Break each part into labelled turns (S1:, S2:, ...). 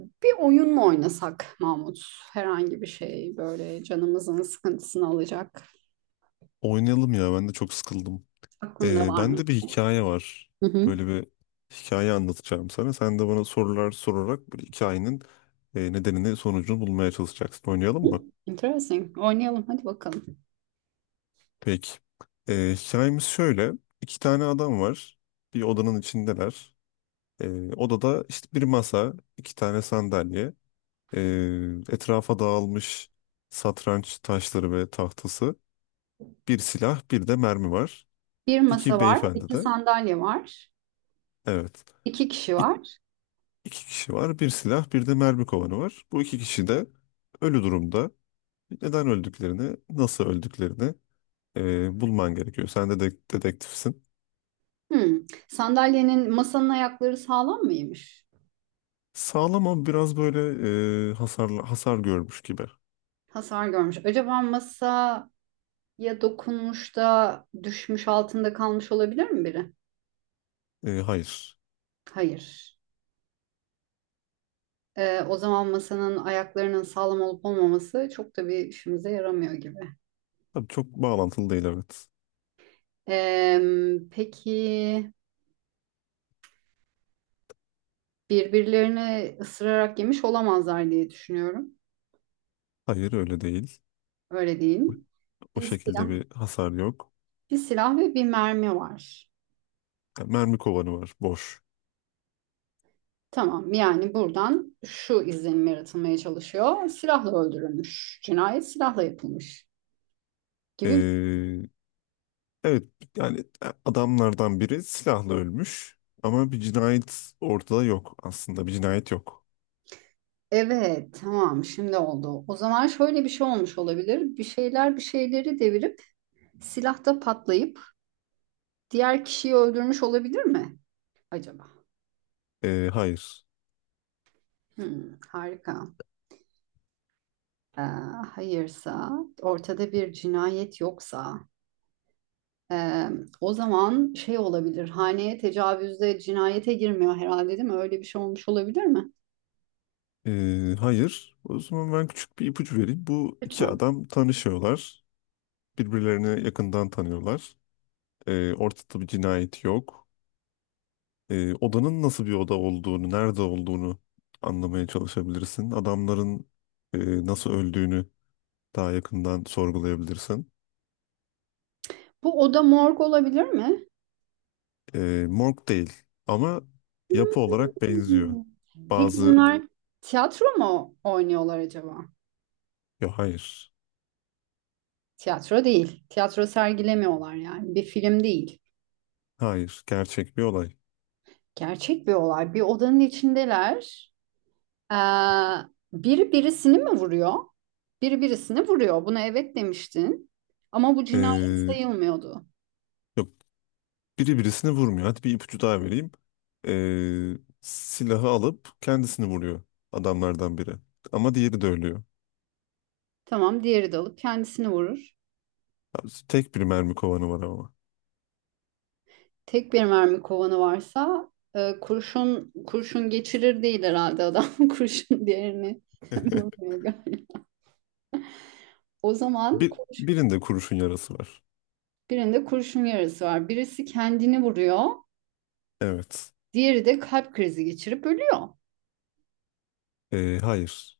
S1: Bir oyun mu oynasak, Mahmut? Herhangi bir şey böyle canımızın sıkıntısını alacak.
S2: Oynayalım ya ben de çok sıkıldım.
S1: Aklında var mı?
S2: Bende bir hikaye var.
S1: Hı hı.
S2: Böyle bir hikaye anlatacağım sana. Sen de bana sorular sorarak bu hikayenin nedenini sonucunu bulmaya çalışacaksın. Oynayalım mı?
S1: Interesting. Oynayalım hadi bakalım.
S2: Peki. Hikayemiz şöyle. İki tane adam var. Bir odanın içindeler. Odada işte bir masa, iki tane sandalye, ee, etrafa dağılmış satranç taşları ve tahtası, bir silah, bir de mermi var.
S1: Bir masa
S2: İki
S1: var,
S2: beyefendi
S1: iki
S2: de.
S1: sandalye var,
S2: Evet.
S1: iki kişi var.
S2: İki kişi var. Bir silah, bir de mermi kovanı var. Bu iki kişi de ölü durumda. Neden öldüklerini, nasıl öldüklerini bulman gerekiyor. Sen de dedektifsin.
S1: Hmm. Sandalyenin masanın ayakları sağlam mıymış?
S2: Sağlam ama biraz böyle hasar görmüş gibi.
S1: Hasar görmüş. Acaba masaya dokunmuş da düşmüş altında kalmış olabilir mi biri?
S2: E, hayır.
S1: Hayır. O zaman masanın ayaklarının sağlam olup olmaması çok da bir işimize yaramıyor gibi.
S2: Tabii çok bağlantılı değil, evet.
S1: Peki birbirlerini ısırarak yemiş olamazlar diye düşünüyorum.
S2: Hayır öyle değil.
S1: Öyle değil mi?
S2: O
S1: Bir silah,
S2: şekilde bir hasar yok.
S1: bir silah ve bir mermi var.
S2: Yani mermi kovanı var, boş.
S1: Tamam, yani buradan şu izlenim yaratılmaya çalışıyor. Silahla öldürülmüş. Cinayet silahla yapılmış gibi.
S2: E, evet, yani adamlardan biri silahla ölmüş. Ama bir cinayet ortada yok aslında. Bir cinayet yok.
S1: Evet, tamam, şimdi oldu. O zaman şöyle bir şey olmuş olabilir. Bir şeyler bir şeyleri devirip silahta patlayıp diğer kişiyi öldürmüş olabilir mi acaba?
S2: Hayır.
S1: Hmm, harika. e, Hayırsa, ortada bir cinayet yoksa, e, o zaman şey olabilir. Haneye tecavüzde cinayete girmiyor herhalde, değil mi? Öyle bir şey olmuş olabilir mi?
S2: Hayır. O zaman ben küçük bir ipucu vereyim. Bu iki
S1: Lütfen.
S2: adam tanışıyorlar. Birbirlerini yakından tanıyorlar. Ortada bir cinayet yok. Odanın nasıl bir oda olduğunu, nerede olduğunu anlamaya çalışabilirsin. Adamların e, nasıl öldüğünü daha yakından sorgulayabilirsin.
S1: Bu oda morg olabilir mi?
S2: Morg değil ama yapı olarak benziyor.
S1: Hmm. Peki
S2: Bazı...
S1: bunlar tiyatro mu oynuyorlar acaba?
S2: Yok, hayır.
S1: Tiyatro değil. Tiyatro sergilemiyorlar yani. Bir film değil.
S2: Hayır. Gerçek bir olay.
S1: Gerçek bir olay. Bir odanın içindeler. Ee, Biri birisini mi vuruyor? Biri birisini vuruyor. Buna evet demiştin. Ama bu cinayet
S2: Ee,
S1: sayılmıyordu.
S2: yok, biri birisini vurmuyor. Hadi bir ipucu daha vereyim. Silahı alıp kendisini vuruyor adamlardan biri. Ama diğeri de ölüyor.
S1: Tamam, diğeri de alıp kendisini vurur.
S2: Tek bir mermi kovanı var ama.
S1: Tek bir mermi kovanı varsa kurşun kurşun geçirir değil herhalde adam. Kurşun diğerini vurmuyor galiba. O zaman
S2: Birinde kurşun yarası var.
S1: birinde kurşun yarası var. Birisi kendini vuruyor.
S2: Evet.
S1: Diğeri de kalp krizi geçirip ölüyor.
S2: Hayır.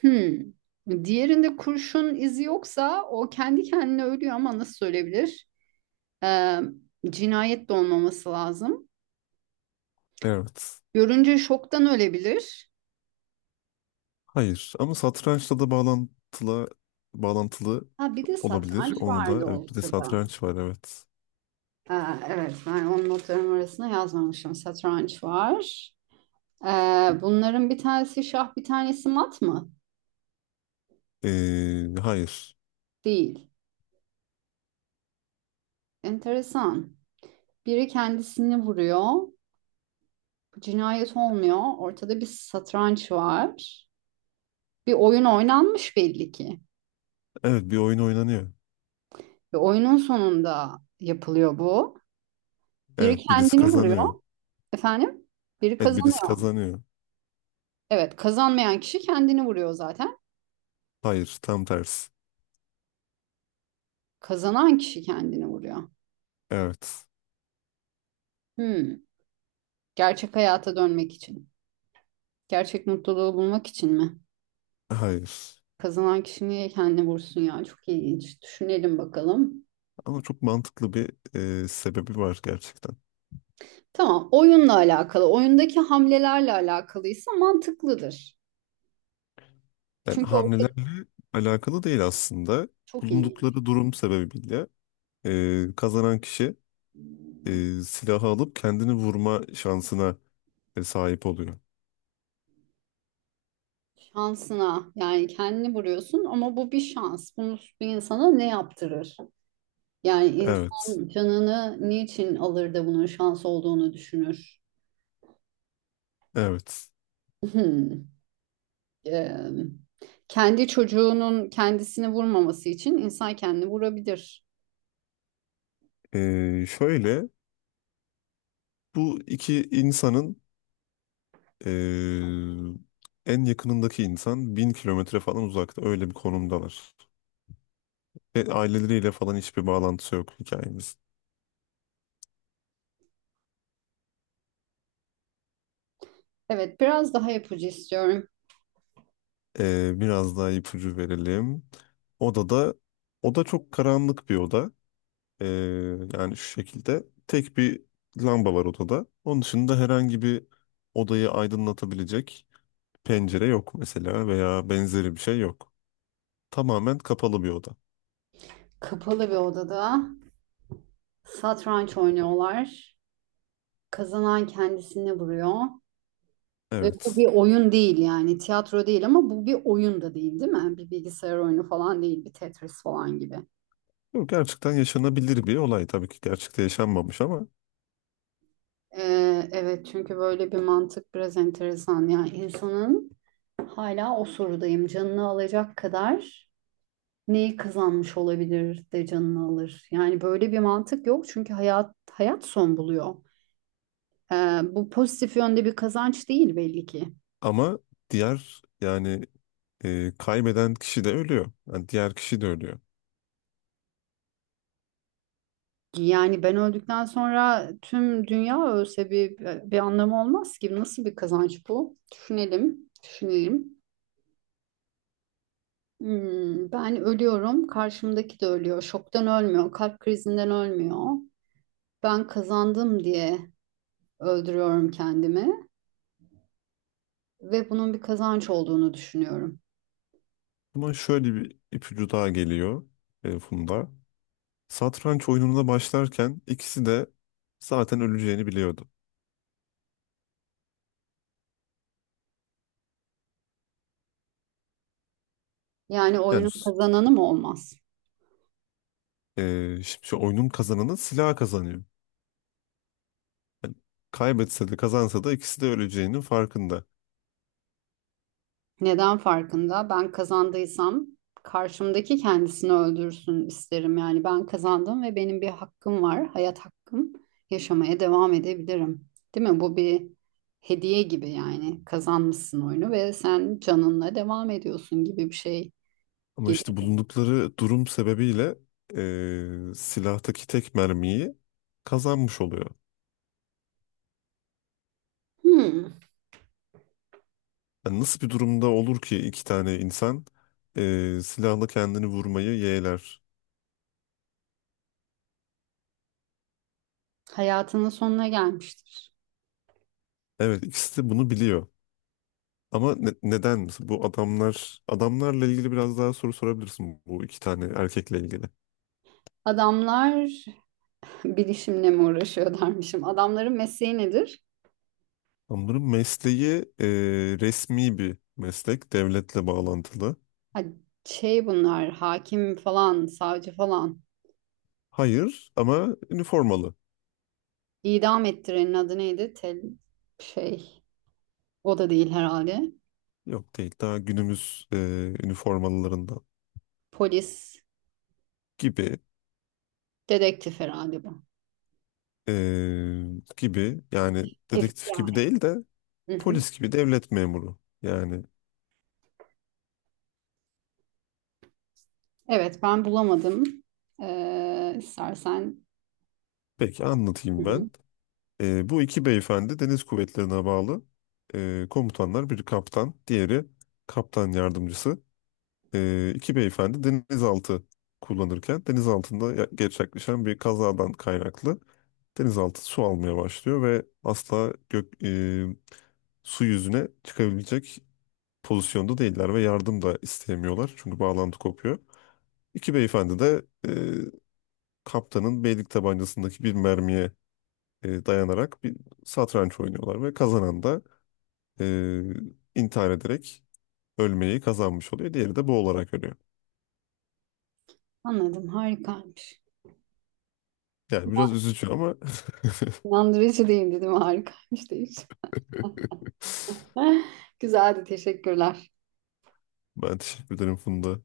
S1: Hmm. Diğerinde kurşun izi yoksa o kendi kendine ölüyor ama nasıl ölebilir? Ee, Cinayet de olmaması lazım.
S2: Evet.
S1: Görünce şoktan ölebilir.
S2: Hayır. Ama satrançla da bağlantılı
S1: Ha bir de
S2: olabilir.
S1: satranç
S2: Onu da,
S1: vardı
S2: evet, bir de
S1: ortada.
S2: satranç var, evet.
S1: Ha, evet, ben onun notlarım arasına yazmamışım. Satranç var. Bunların bir tanesi şah bir tanesi mat mı?
S2: Hayır.
S1: Değil. Enteresan. Biri kendisini vuruyor. Cinayet olmuyor. Ortada bir satranç var. Bir oyun oynanmış belli ki.
S2: Evet, bir oyun oynanıyor.
S1: Ve oyunun sonunda yapılıyor bu. Biri
S2: Evet, birisi
S1: kendini vuruyor.
S2: kazanıyor.
S1: Efendim? Biri
S2: Evet, birisi
S1: kazanıyor.
S2: kazanıyor.
S1: Evet, kazanmayan kişi kendini vuruyor zaten.
S2: Hayır, tam tersi.
S1: Kazanan kişi kendini vuruyor.
S2: Evet.
S1: Hmm. Gerçek hayata dönmek için. Gerçek mutluluğu bulmak için mi?
S2: Hayır.
S1: Kazanan kişi niye kendini vursun ya? Çok ilginç. Düşünelim bakalım.
S2: Ama çok mantıklı bir sebebi var gerçekten.
S1: Tamam, oyunla alakalı, oyundaki hamlelerle alakalıysa mantıklıdır.
S2: Yani
S1: Çünkü orada
S2: hamlelerle alakalı değil aslında.
S1: çok iyi.
S2: Bulundukları durum sebebiyle kazanan kişi silahı alıp kendini vurma şansına sahip oluyor.
S1: Şansına yani kendini vuruyorsun ama bu bir şans. Bunu bir insana ne yaptırır? Yani
S2: Evet.
S1: insan canını niçin alır da bunun şans olduğunu düşünür?
S2: Evet.
S1: Hmm. Ee, Kendi çocuğunun kendisini vurmaması için insan kendini vurabilir.
S2: Şöyle, bu iki insanın e, en yakınındaki insan 1000 kilometre falan uzakta, öyle bir konumdalar. Ve aileleriyle falan hiçbir bağlantısı yok hikayemizin.
S1: Evet, biraz daha ipucu istiyorum.
S2: Biraz daha ipucu verelim. Odada, oda çok karanlık bir oda. Ee, Yani şu şekilde tek bir lamba var odada. Onun dışında herhangi bir odayı aydınlatabilecek pencere yok mesela veya benzeri bir şey yok. Tamamen kapalı bir oda.
S1: Kapalı bir odada satranç oynuyorlar. Kazanan kendisini vuruyor. Ve bu bir
S2: Evet.
S1: oyun değil yani, tiyatro değil ama bu bir oyun da değil, değil mi? Bir bilgisayar oyunu falan değil, bir Tetris falan gibi.
S2: Bu gerçekten yaşanabilir bir olay. Tabii ki gerçekte yaşanmamış ama
S1: Evet, çünkü böyle bir mantık biraz enteresan. Yani insanın hala o sorudayım, canını alacak kadar neyi kazanmış olabilir de canını alır. Yani böyle bir mantık yok çünkü hayat son buluyor. Ee, Bu pozitif yönde bir kazanç değil belli ki.
S2: ama diğer, yani kaybeden kişi de ölüyor. Yani diğer kişi de ölüyor.
S1: Yani ben öldükten sonra tüm dünya ölse bir anlamı olmaz ki. Nasıl bir kazanç bu? Düşünelim, düşünelim. Hmm, ben ölüyorum, karşımdaki de ölüyor. Şoktan ölmüyor, kalp krizinden ölmüyor. Ben kazandım diye öldürüyorum kendimi ve bunun bir kazanç olduğunu düşünüyorum.
S2: Ama şöyle bir ipucu daha geliyor Funda. Satranç oyununa başlarken ikisi de zaten öleceğini biliyordu.
S1: Yani
S2: Yani
S1: oyunun kazananı mı olmaz?
S2: şimdi şu oyunun kazananı silah kazanıyor. Yani kaybetse de kazansa da ikisi de öleceğinin farkında.
S1: Neden farkında? Ben kazandıysam karşımdaki kendisini öldürsün isterim. Yani ben kazandım ve benim bir hakkım var, hayat hakkım. Yaşamaya devam edebilirim. Değil mi? Bu bir hediye gibi yani. Kazanmışsın oyunu ve sen canınla devam ediyorsun gibi bir şey
S2: Ama
S1: gelir.
S2: işte bulundukları durum sebebiyle silahtaki tek mermiyi kazanmış oluyor.
S1: Hmm,
S2: Yani nasıl bir durumda olur ki iki tane insan silahla kendini vurmayı yeğler?
S1: hayatının sonuna gelmiştir.
S2: Evet, ikisi de bunu biliyor. Ama neden mesela bu adamlarla ilgili biraz daha soru sorabilirsin, bu iki tane erkekle ilgili.
S1: Adamlar bilişimle mi uğraşıyor dermişim. Adamların mesleği nedir?
S2: Adamların mesleği resmi bir meslek, devletle bağlantılı.
S1: Ha, şey, bunlar hakim falan savcı falan,
S2: Hayır, ama üniformalı.
S1: idam ettirenin adı neydi? Tel, şey, o da değil herhalde.
S2: Yok, değil, daha günümüz üniformalılarından
S1: Polis
S2: gibi,
S1: dedektif herhalde bu.
S2: e, gibi yani, dedektif gibi
S1: FBI.
S2: değil de
S1: Hı hı.
S2: polis gibi devlet memuru. Yani
S1: Evet, ben bulamadım. Ee, istersen.
S2: peki
S1: Hı
S2: anlatayım ben.
S1: hı.
S2: Bu iki beyefendi deniz kuvvetlerine bağlı komutanlar. Biri kaptan, diğeri kaptan yardımcısı. İki beyefendi denizaltı kullanırken denizaltında gerçekleşen bir kazadan kaynaklı denizaltı su almaya başlıyor ve asla su yüzüne çıkabilecek pozisyonda değiller ve yardım da isteyemiyorlar. Çünkü bağlantı kopuyor. İki beyefendi de kaptanın beylik tabancasındaki bir mermiye dayanarak bir satranç oynuyorlar ve kazanan da e, intihar ederek ölmeyi kazanmış oluyor. Diğeri de bu olarak ölüyor.
S1: Anladım, harikaymış.
S2: Yani biraz üzücü ama
S1: İnandırıcı değildi değil mi? Harikaymış değil. Güzeldi, teşekkürler.
S2: ben teşekkür ederim Funda.